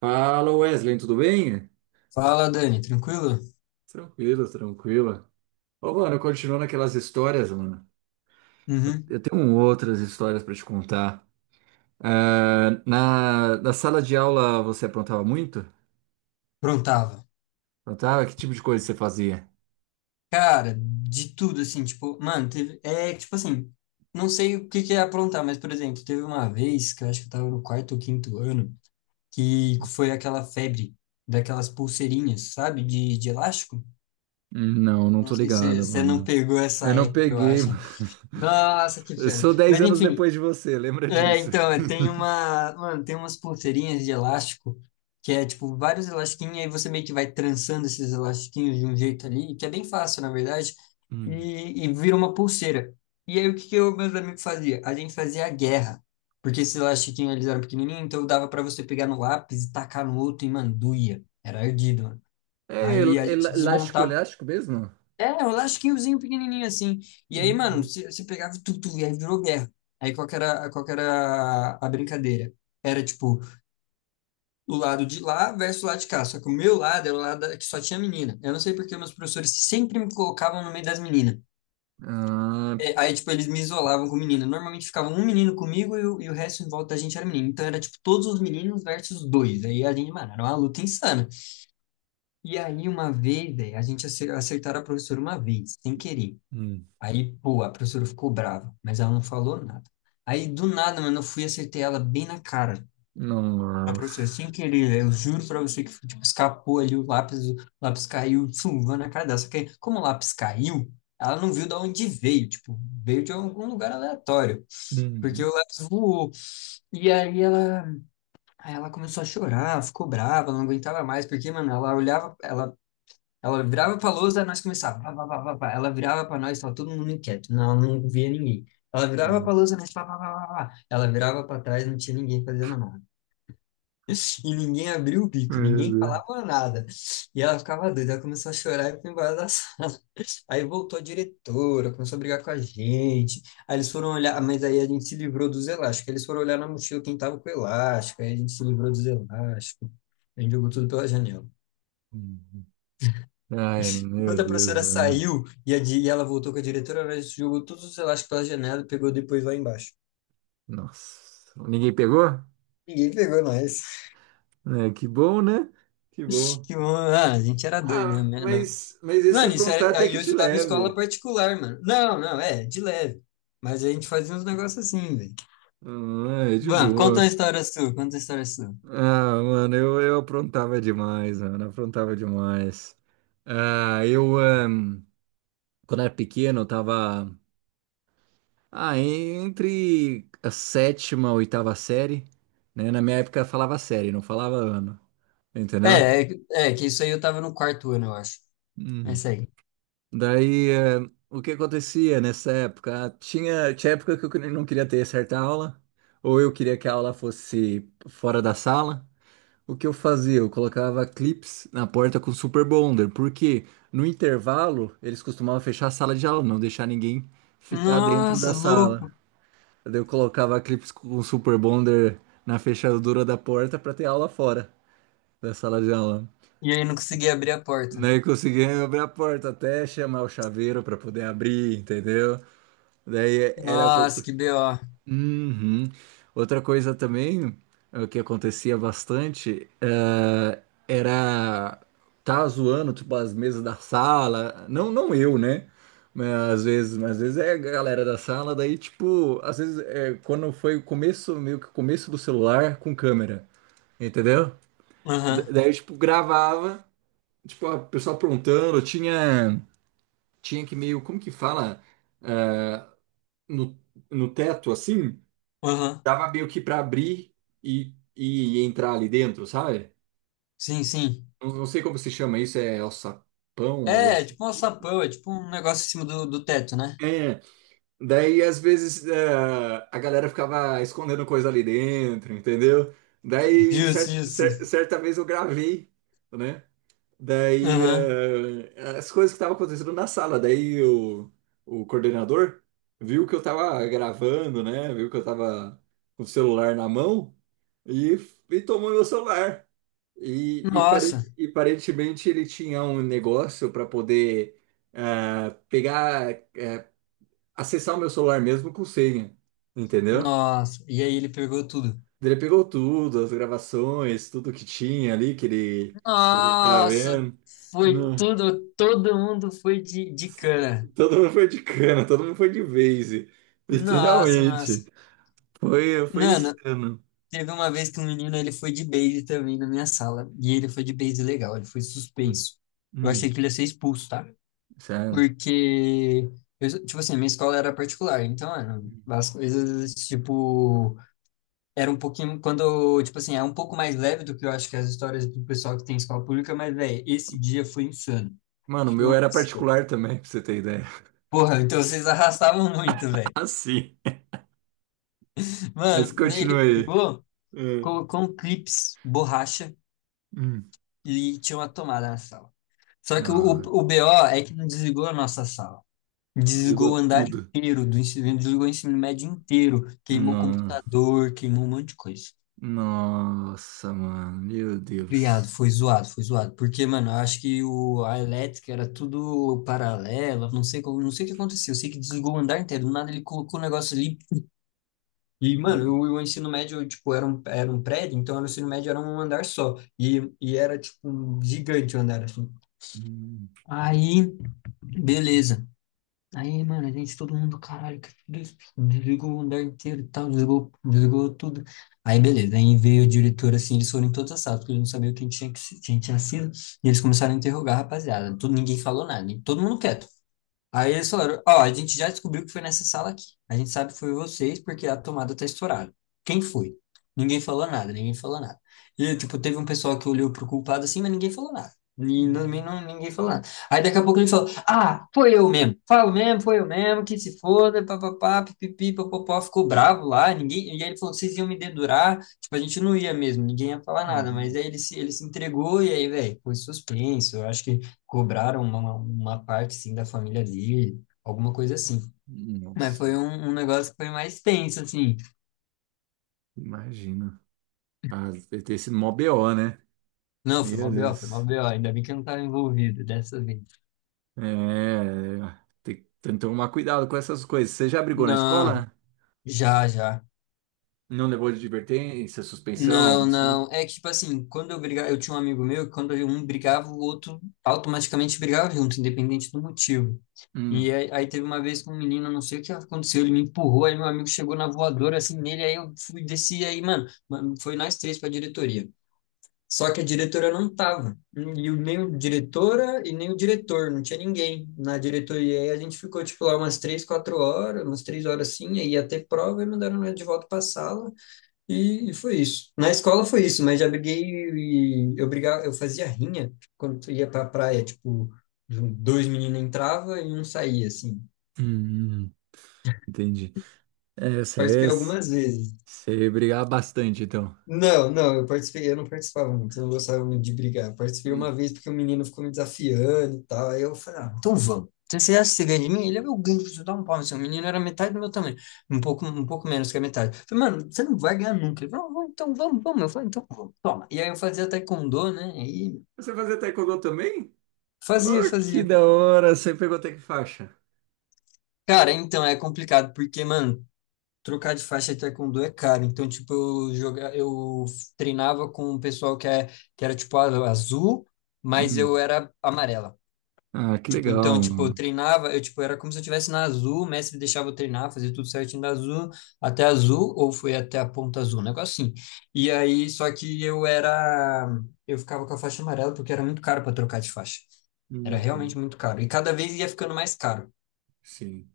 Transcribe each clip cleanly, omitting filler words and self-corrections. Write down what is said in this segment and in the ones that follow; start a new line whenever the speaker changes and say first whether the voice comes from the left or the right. right: Fala, Wesley, tudo bem?
left: Fala, Dani, tranquilo?
right: Tranquilo, tranquilo. Ô, mano, continuando aquelas histórias, mano. Eu
left: Uhum.
right: eu tenho um outras histórias pra te contar. Ah, na sala de aula você aprontava muito?
left: Prontava.
right: Aprontava? Que tipo de coisa você fazia?
left: Cara, de tudo, assim, tipo, mano, teve. É, tipo assim, não sei o que que é aprontar, mas, por exemplo, teve uma vez que eu acho que eu tava no quarto ou quinto ano, que foi aquela febre daquelas pulseirinhas, sabe? De elástico.
right: Não, não
left: Não
right: tô
left: sei se
right: ligado,
left: você não
right: mano.
left: pegou essa
right: Eu não
left: época, eu
right: peguei,
left: acho.
right: mano.
left: Nossa, que
right: Eu
left: pena.
right: sou 10
left: Mas,
right: anos
left: enfim,
right: depois de você, lembra
left: é,
right: disso?
left: então, mano, tem umas pulseirinhas de elástico que é tipo vários elastiquinhos, aí você meio que vai trançando esses elastiquinhos de um jeito ali, que é bem fácil, na verdade,
right: Hum.
left: e vira uma pulseira. E aí o que que eu, meus amigos fazia? A gente fazia a guerra, porque esses elastiquinhos eles eram pequenininhos, então dava pra você pegar no lápis e tacar no outro e, mano, doía. Era ardido, mano.
right: É
left: Aí a gente
right: elástico,
left: desmontava,
right: elástico mesmo?
left: é um lasquinhozinho pequenininho assim. E aí, mano,
right: Hum.
left: você pegava tudo, tu, tu, e aí virou guerra. Aí qual que era a brincadeira? Era tipo, o lado de lá versus o lado de cá. Só que o meu lado era o lado que só tinha menina. Eu não sei porque meus professores sempre me colocavam no meio das meninas.
right: Ah,
left: É. Aí, tipo, eles me isolavam com menina. Normalmente ficava um menino comigo e o resto em volta da gente era menino. Então era, tipo, todos os meninos versus dois. Aí a gente, mano, era uma luta insana. E aí, uma vez, velho, a gente acertaram a professora uma vez, sem querer.
right: hum,
left: Aí, pô, a professora ficou brava, mas ela não falou nada. Aí, do nada, mano, eu fui e acertei ela bem na cara. A
right: não.
left: professora, sem querer, eu juro pra você que, tipo, escapou ali o lápis caiu, chuva na cara dela. Só que, aí, como o lápis caiu, ela não viu de onde veio, tipo, veio de algum lugar aleatório, porque o lápis voou. E aí ela começou a chorar, ficou brava, ela não aguentava mais, porque, mano, ela olhava, ela virava pra lousa, nós começava. Pá, pá, pá, pá, pá. Ela virava pra nós, tava todo mundo inquieto, não via ninguém. Ela virava pra
right: Hum.
left: lousa, nós pá, pá, pá, pá, pá. Ela virava pra trás, não tinha ninguém fazendo nada. E ninguém abriu o bico, ninguém
right: Meu Deus.
left: falava nada. E ela ficava doida, ela começou a chorar e foi embora da sala. Aí voltou a diretora, começou a brigar com a gente. Aí eles foram olhar, mas aí a gente se livrou dos elásticos. Eles foram olhar na mochila quem tava com elástico, aí a gente se livrou dos elásticos. A gente jogou tudo pela janela.
right: Hum. Ai, meu
left: Enquanto a
right: Deus,
left: professora
right: Ana.
left: saiu e ela voltou com a diretora, ela jogou todos os elásticos pela janela e pegou depois lá embaixo.
right: Nossa. Ninguém pegou?
left: Ninguém pegou nós.
right: É, que bom, né? Que bom.
left: Que bom. Ah, a gente era doido, né?
right: Ah,
left: Mas não.
right: mas esse
left: Mano, isso
right: aprontar
left: era,
right: até
left: aí
right: que
left: eu
right: te
left: estudava em escola
right: leve.
left: particular, mano. Não, não, é, de leve. Mas a gente fazia uns negócios assim, velho.
right: Ah, é de
left: Bom, conta uma
right: boa.
left: história sua, conta uma história sua.
right: Ah, mano, eu aprontava demais, mano. Aprontava demais. Ah, eu, ah, quando era pequeno, eu tava, ah, entre a sétima e oitava série, né? Na minha época falava série, não falava ano, entendeu?
left: Que isso aí eu tava no quarto ano, eu acho. É
right: Uhum.
left: isso aí.
right: Daí, o que acontecia nessa época? Ah, tinha, tinha época que eu não queria ter certa aula, ou eu queria que a aula fosse fora da sala. O que eu fazia? Eu colocava clips na porta com Super Bonder, porque no intervalo eles costumavam fechar a sala de aula, não deixar ninguém ficar dentro da
left: Nossa,
right: sala.
left: louco.
right: Daí eu colocava clips com Super Bonder na fechadura da porta para ter aula fora da sala de aula.
left: E aí não consegui abrir a porta.
right: Daí conseguia abrir a porta até chamar o chaveiro para poder abrir, entendeu? Daí era
left: Nossa, que BO.
right: Uhum. Outra coisa também, que acontecia bastante, era. Tá zoando, tipo, as mesas da sala. Não, não eu, né? Mas às vezes é a galera da sala, daí, tipo, às vezes é quando foi o começo, meio que o começo do celular com câmera, entendeu?
left: Aham,
right: Daí, tipo, gravava, tipo, a pessoa aprontando, tinha, tinha que meio, como que fala? Eh, no no teto assim,
left: aham.
right: dava meio que para abrir e entrar ali dentro, sabe?
left: Sim, sim.
right: Não, não sei como se chama isso, é alçapão, algo
left: É
right: assim.
left: tipo um alçapão, é tipo um negócio em cima do teto, né?
right: É, daí às vezes é, a galera ficava escondendo coisa ali dentro, entendeu? Daí
left: Justo, justo.
right: certa vez eu gravei, né? Daí,
left: Aham.
right: as coisas que estavam acontecendo na sala, daí o coordenador viu que eu tava gravando, né? Viu que eu tava com o celular na mão e, e tomou meu celular. E,
left: Nossa,
right: e aparentemente ele tinha um negócio para poder ah, pegar, acessar o meu celular mesmo com senha, entendeu?
left: nossa. E aí ele pegou tudo.
right: Ele pegou tudo, as gravações, tudo que tinha ali que ele, que a gente tava
left: Nossa,
right: vendo.
left: foi tudo, todo mundo foi de cana.
right: Todo mundo foi de cana, todo mundo foi de vase.
left: Nossa,
right: Literalmente.
left: nossa.
right: Foi, foi
left: Mano,
right: insano.
left: teve uma vez que um menino, ele foi de base também na minha sala. E ele foi de base legal, ele foi
right: Hum,
left: suspenso. Eu achei
right: hum,
left: que ele ia ser expulso, tá?
right: sério.
left: Porque, tipo assim, minha escola era particular. Então, mano, as coisas, tipo... Era um pouquinho, quando, tipo assim, é um pouco mais leve do que eu acho que as histórias do pessoal que tem escola pública, mas, velho, esse dia foi insano.
right: Mano, o
left: Tipo,
right: meu
left: uma
right: era
left: pessoa.
right: particular também, pra você ter ideia.
left: Porra, então vocês arrastavam muito, velho.
right: Ah, sim. Mas
left: Mano, né, ele
right: continua aí.
left: pegou,
right: É.
left: colocou um clips, borracha
right: Hum.
left: e tinha uma tomada na sala. Só que o, o,
right: Não,
left: o BO é que não desligou a nossa sala.
right: desligou
left: Desligou o andar
right: tudo.
left: inteiro do ensino, desligou o ensino médio inteiro. Queimou
right: Não.
left: computador, queimou um monte de coisa.
right: Nossa, mano, meu
left: Criado,
right: Deus.
left: foi zoado, foi zoado. Porque, mano, eu acho que a elétrica era tudo paralela, não sei como, não sei o que aconteceu. Eu sei que desligou o andar inteiro, do nada ele colocou o negócio ali. E, mano,
right: Hum,
left: o ensino médio, tipo, era um prédio, então era o ensino médio era um andar só. E era, tipo, um gigante o andar, assim.
right: hum,
left: Aí, beleza. Aí, mano, a gente, todo mundo, caralho, que desligou o andar inteiro e tal, desligou, tudo. Aí, beleza, aí veio o diretor, assim, eles foram em todas as salas, porque eles não sabiam quem tinha, que, se- quem tinha sido, e eles começaram a interrogar a rapaziada. Tudo, ninguém falou nada, e todo mundo quieto. Aí eles falaram, ó, a gente já descobriu que foi nessa sala aqui. A gente sabe que foi vocês porque a tomada tá estourada. Quem foi? Ninguém falou nada, ninguém falou nada. E, tipo, teve um pessoal que olhou pro culpado assim, mas ninguém falou nada. E não,
right: hum,
left: não, ninguém falou nada. Aí daqui a pouco ele falou, ah, foi eu mesmo. Falo mesmo, foi eu mesmo, que se foda, papapá, pipipi, papopó. Ficou bravo lá, ninguém... E aí ele falou, vocês iam me dedurar. Tipo, a gente não ia mesmo, ninguém ia falar nada. Mas
right: hum.
left: aí ele se entregou e aí, velho, foi suspenso. Eu acho que cobraram uma parte, assim, da família dele, alguma coisa assim. Mas
right: Nossa,
left: foi um negócio que foi mais tenso, assim.
right: imagina. Ah, deve ter sido mó BO, né?
left: Não, foi
right: Meu
left: mó BO, foi mó
right: Deus.
left: BO. Ainda bem que eu não estava envolvido dessa vez.
right: É, tem, tem que tomar cuidado com essas coisas. Você já brigou na
left: Não,
right: escola?
left: já, já.
right: Não levou de advertência, suspensão, algo
left: Não,
right: assim?
left: não. É que, tipo assim, quando eu brigava, eu tinha um amigo meu que quando um brigava, o outro automaticamente brigava junto, independente do motivo. E
right: Hum,
left: aí teve uma vez com um menino, não sei o que aconteceu, ele me empurrou, aí meu amigo chegou na voadora, assim, nele, aí eu fui, desci, aí, mano, foi nós três pra diretoria. Só que a diretora não estava. Nem a diretora e nem o diretor, não tinha ninguém na diretoria. E aí a gente ficou, tipo, lá umas 3, 4 horas, umas 3 horas assim, aí ia ter prova e mandaram nós de volta para a sala. E foi isso. Na escola foi isso, mas já briguei e eu brigava, eu fazia rinha quando ia para a praia, tipo, dois meninos entravam e um saía, assim.
right: Hum, entendi. É,
left: Participei
right: você,
left: algumas vezes.
right: você brigava bastante, então.
left: Não, não, eu participei, eu não participava muito, eu não gostava muito de brigar. Eu participei uma
right: Hum.
left: vez porque o menino ficou me desafiando e tal. Aí eu falei, ah, então vamos. Então, você acha que você ganha de mim? Ele, é meu ganho, você dá um pau no seu menino, era metade do meu tamanho, um pouco menos que a metade. Eu falei, mano, você não vai ganhar nunca. Ele falou, "Não, então vamos, vamos." Eu falei, então vamos, toma. E aí eu fazia taekwondo, né? E
right: Você fazia taekwondo também?
left: fazia,
right: Oh, que
left: fazia.
right: da hora! Você pegou até que faixa?
left: Cara, então é complicado, porque, mano, trocar de faixa de taekwondo é caro. Então, tipo, eu treinava com o pessoal que era, tipo, azul, mas eu
right: Hum.
left: era amarela.
right: Ah, que
left: Tipo, então,
right: legal,
left: tipo, eu
right: mano.
left: treinava, eu, tipo, era como se eu estivesse na azul, o mestre deixava eu treinar, fazer tudo certinho da azul, até a azul, ou foi até a ponta azul, um negócio assim. E aí, só que eu ficava com a faixa amarela porque era muito caro para trocar de faixa. Era realmente
right: Uhum.
left: muito caro. E cada vez ia ficando mais caro.
right: Sim,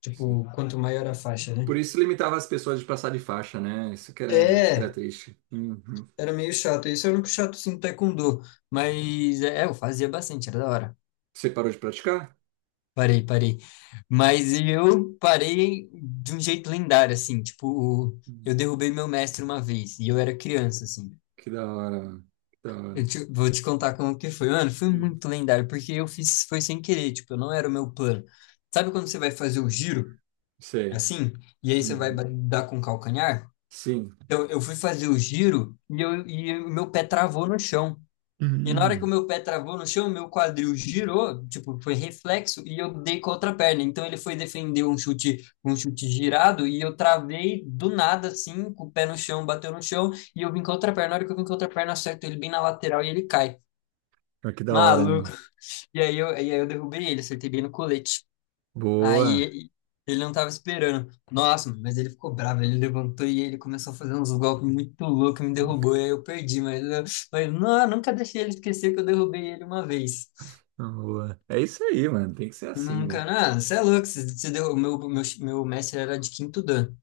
left: Tipo,
right: sim.
left: quanto maior a faixa, né?
right: Por isso limitava as pessoas de passar de faixa, né? Isso que era
left: É,
right: triste. Uhum.
left: Era meio chato. Isso é o único chato sim do taekwondo. Mas é, eu fazia bastante, era da hora.
right: Você parou de praticar?
left: Parei, parei. Mas eu parei de um jeito lendário, assim. Tipo, eu derrubei meu mestre uma vez e eu era criança, assim.
right: Que da hora, que da hora.
left: Vou te contar como que foi. Mano, foi
right: Hum,
left: muito lendário, porque eu fiz, foi sem querer, tipo, não era o meu plano. Sabe quando você vai fazer o giro,
right: sei.
left: assim, e aí você vai
right: Uhum.
left: dar com o calcanhar?
right: Sim.
left: Então, eu fui fazer o giro e o meu pé travou no chão. E na hora que o
right: Hum,
left: meu pé travou no chão, meu quadril girou, tipo, foi reflexo, e eu dei com a outra perna. Então ele foi defender um chute girado, e eu travei do nada, assim, com o pé no chão, bateu no chão, e eu vim com a outra perna. Na hora que eu vim com a outra perna, acerto ele bem na lateral e ele cai.
right: mas que da hora,
left: Maluco.
right: mano.
left: E aí eu derrubei ele, acertei bem no colete.
right: Boa,
left: Aí ele não tava esperando. Nossa, mas ele ficou bravo, ele levantou e ele começou a fazer uns golpes muito loucos, me derrubou, e aí eu perdi, mas não, eu nunca deixei ele esquecer que eu derrubei ele uma vez.
right: boa. É isso aí, mano. Tem que ser assim,
left: Nunca,
right: né?
left: não, você é louco, você deu, meu mestre era de 5º dan.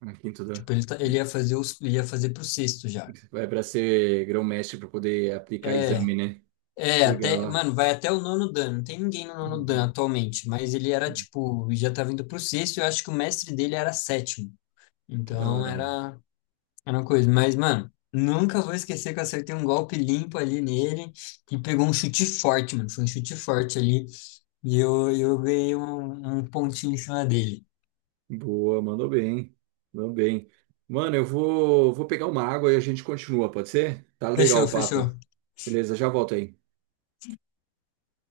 right: Aqui em tudo.
left: Tipo, ele, ele ia fazer pro sexto já.
right: Vai para ser grão-mestre para poder aplicar
left: É,
right: exame, né?
left: é, até,
right: Legal.
left: mano, vai até o 9º dan, não tem ninguém no 9º dan
right: Uhum.
left: atualmente, mas ele era, tipo, já tava indo pro sexto, eu acho que o mestre dele era sétimo.
right: Que da
left: Então
right: hora, mano.
left: era. Era uma coisa, mas, mano, nunca vou esquecer que eu acertei um golpe limpo ali nele, que pegou um chute forte, mano. Foi um chute forte ali, e eu ganhei um pontinho em cima dele.
right: Boa, mandou bem. Mandou bem. Mano, vou pegar uma água e a gente continua, pode ser? Tá legal
left: Fechou,
right: o
left: fechou.
right: papo. Beleza, já volto aí.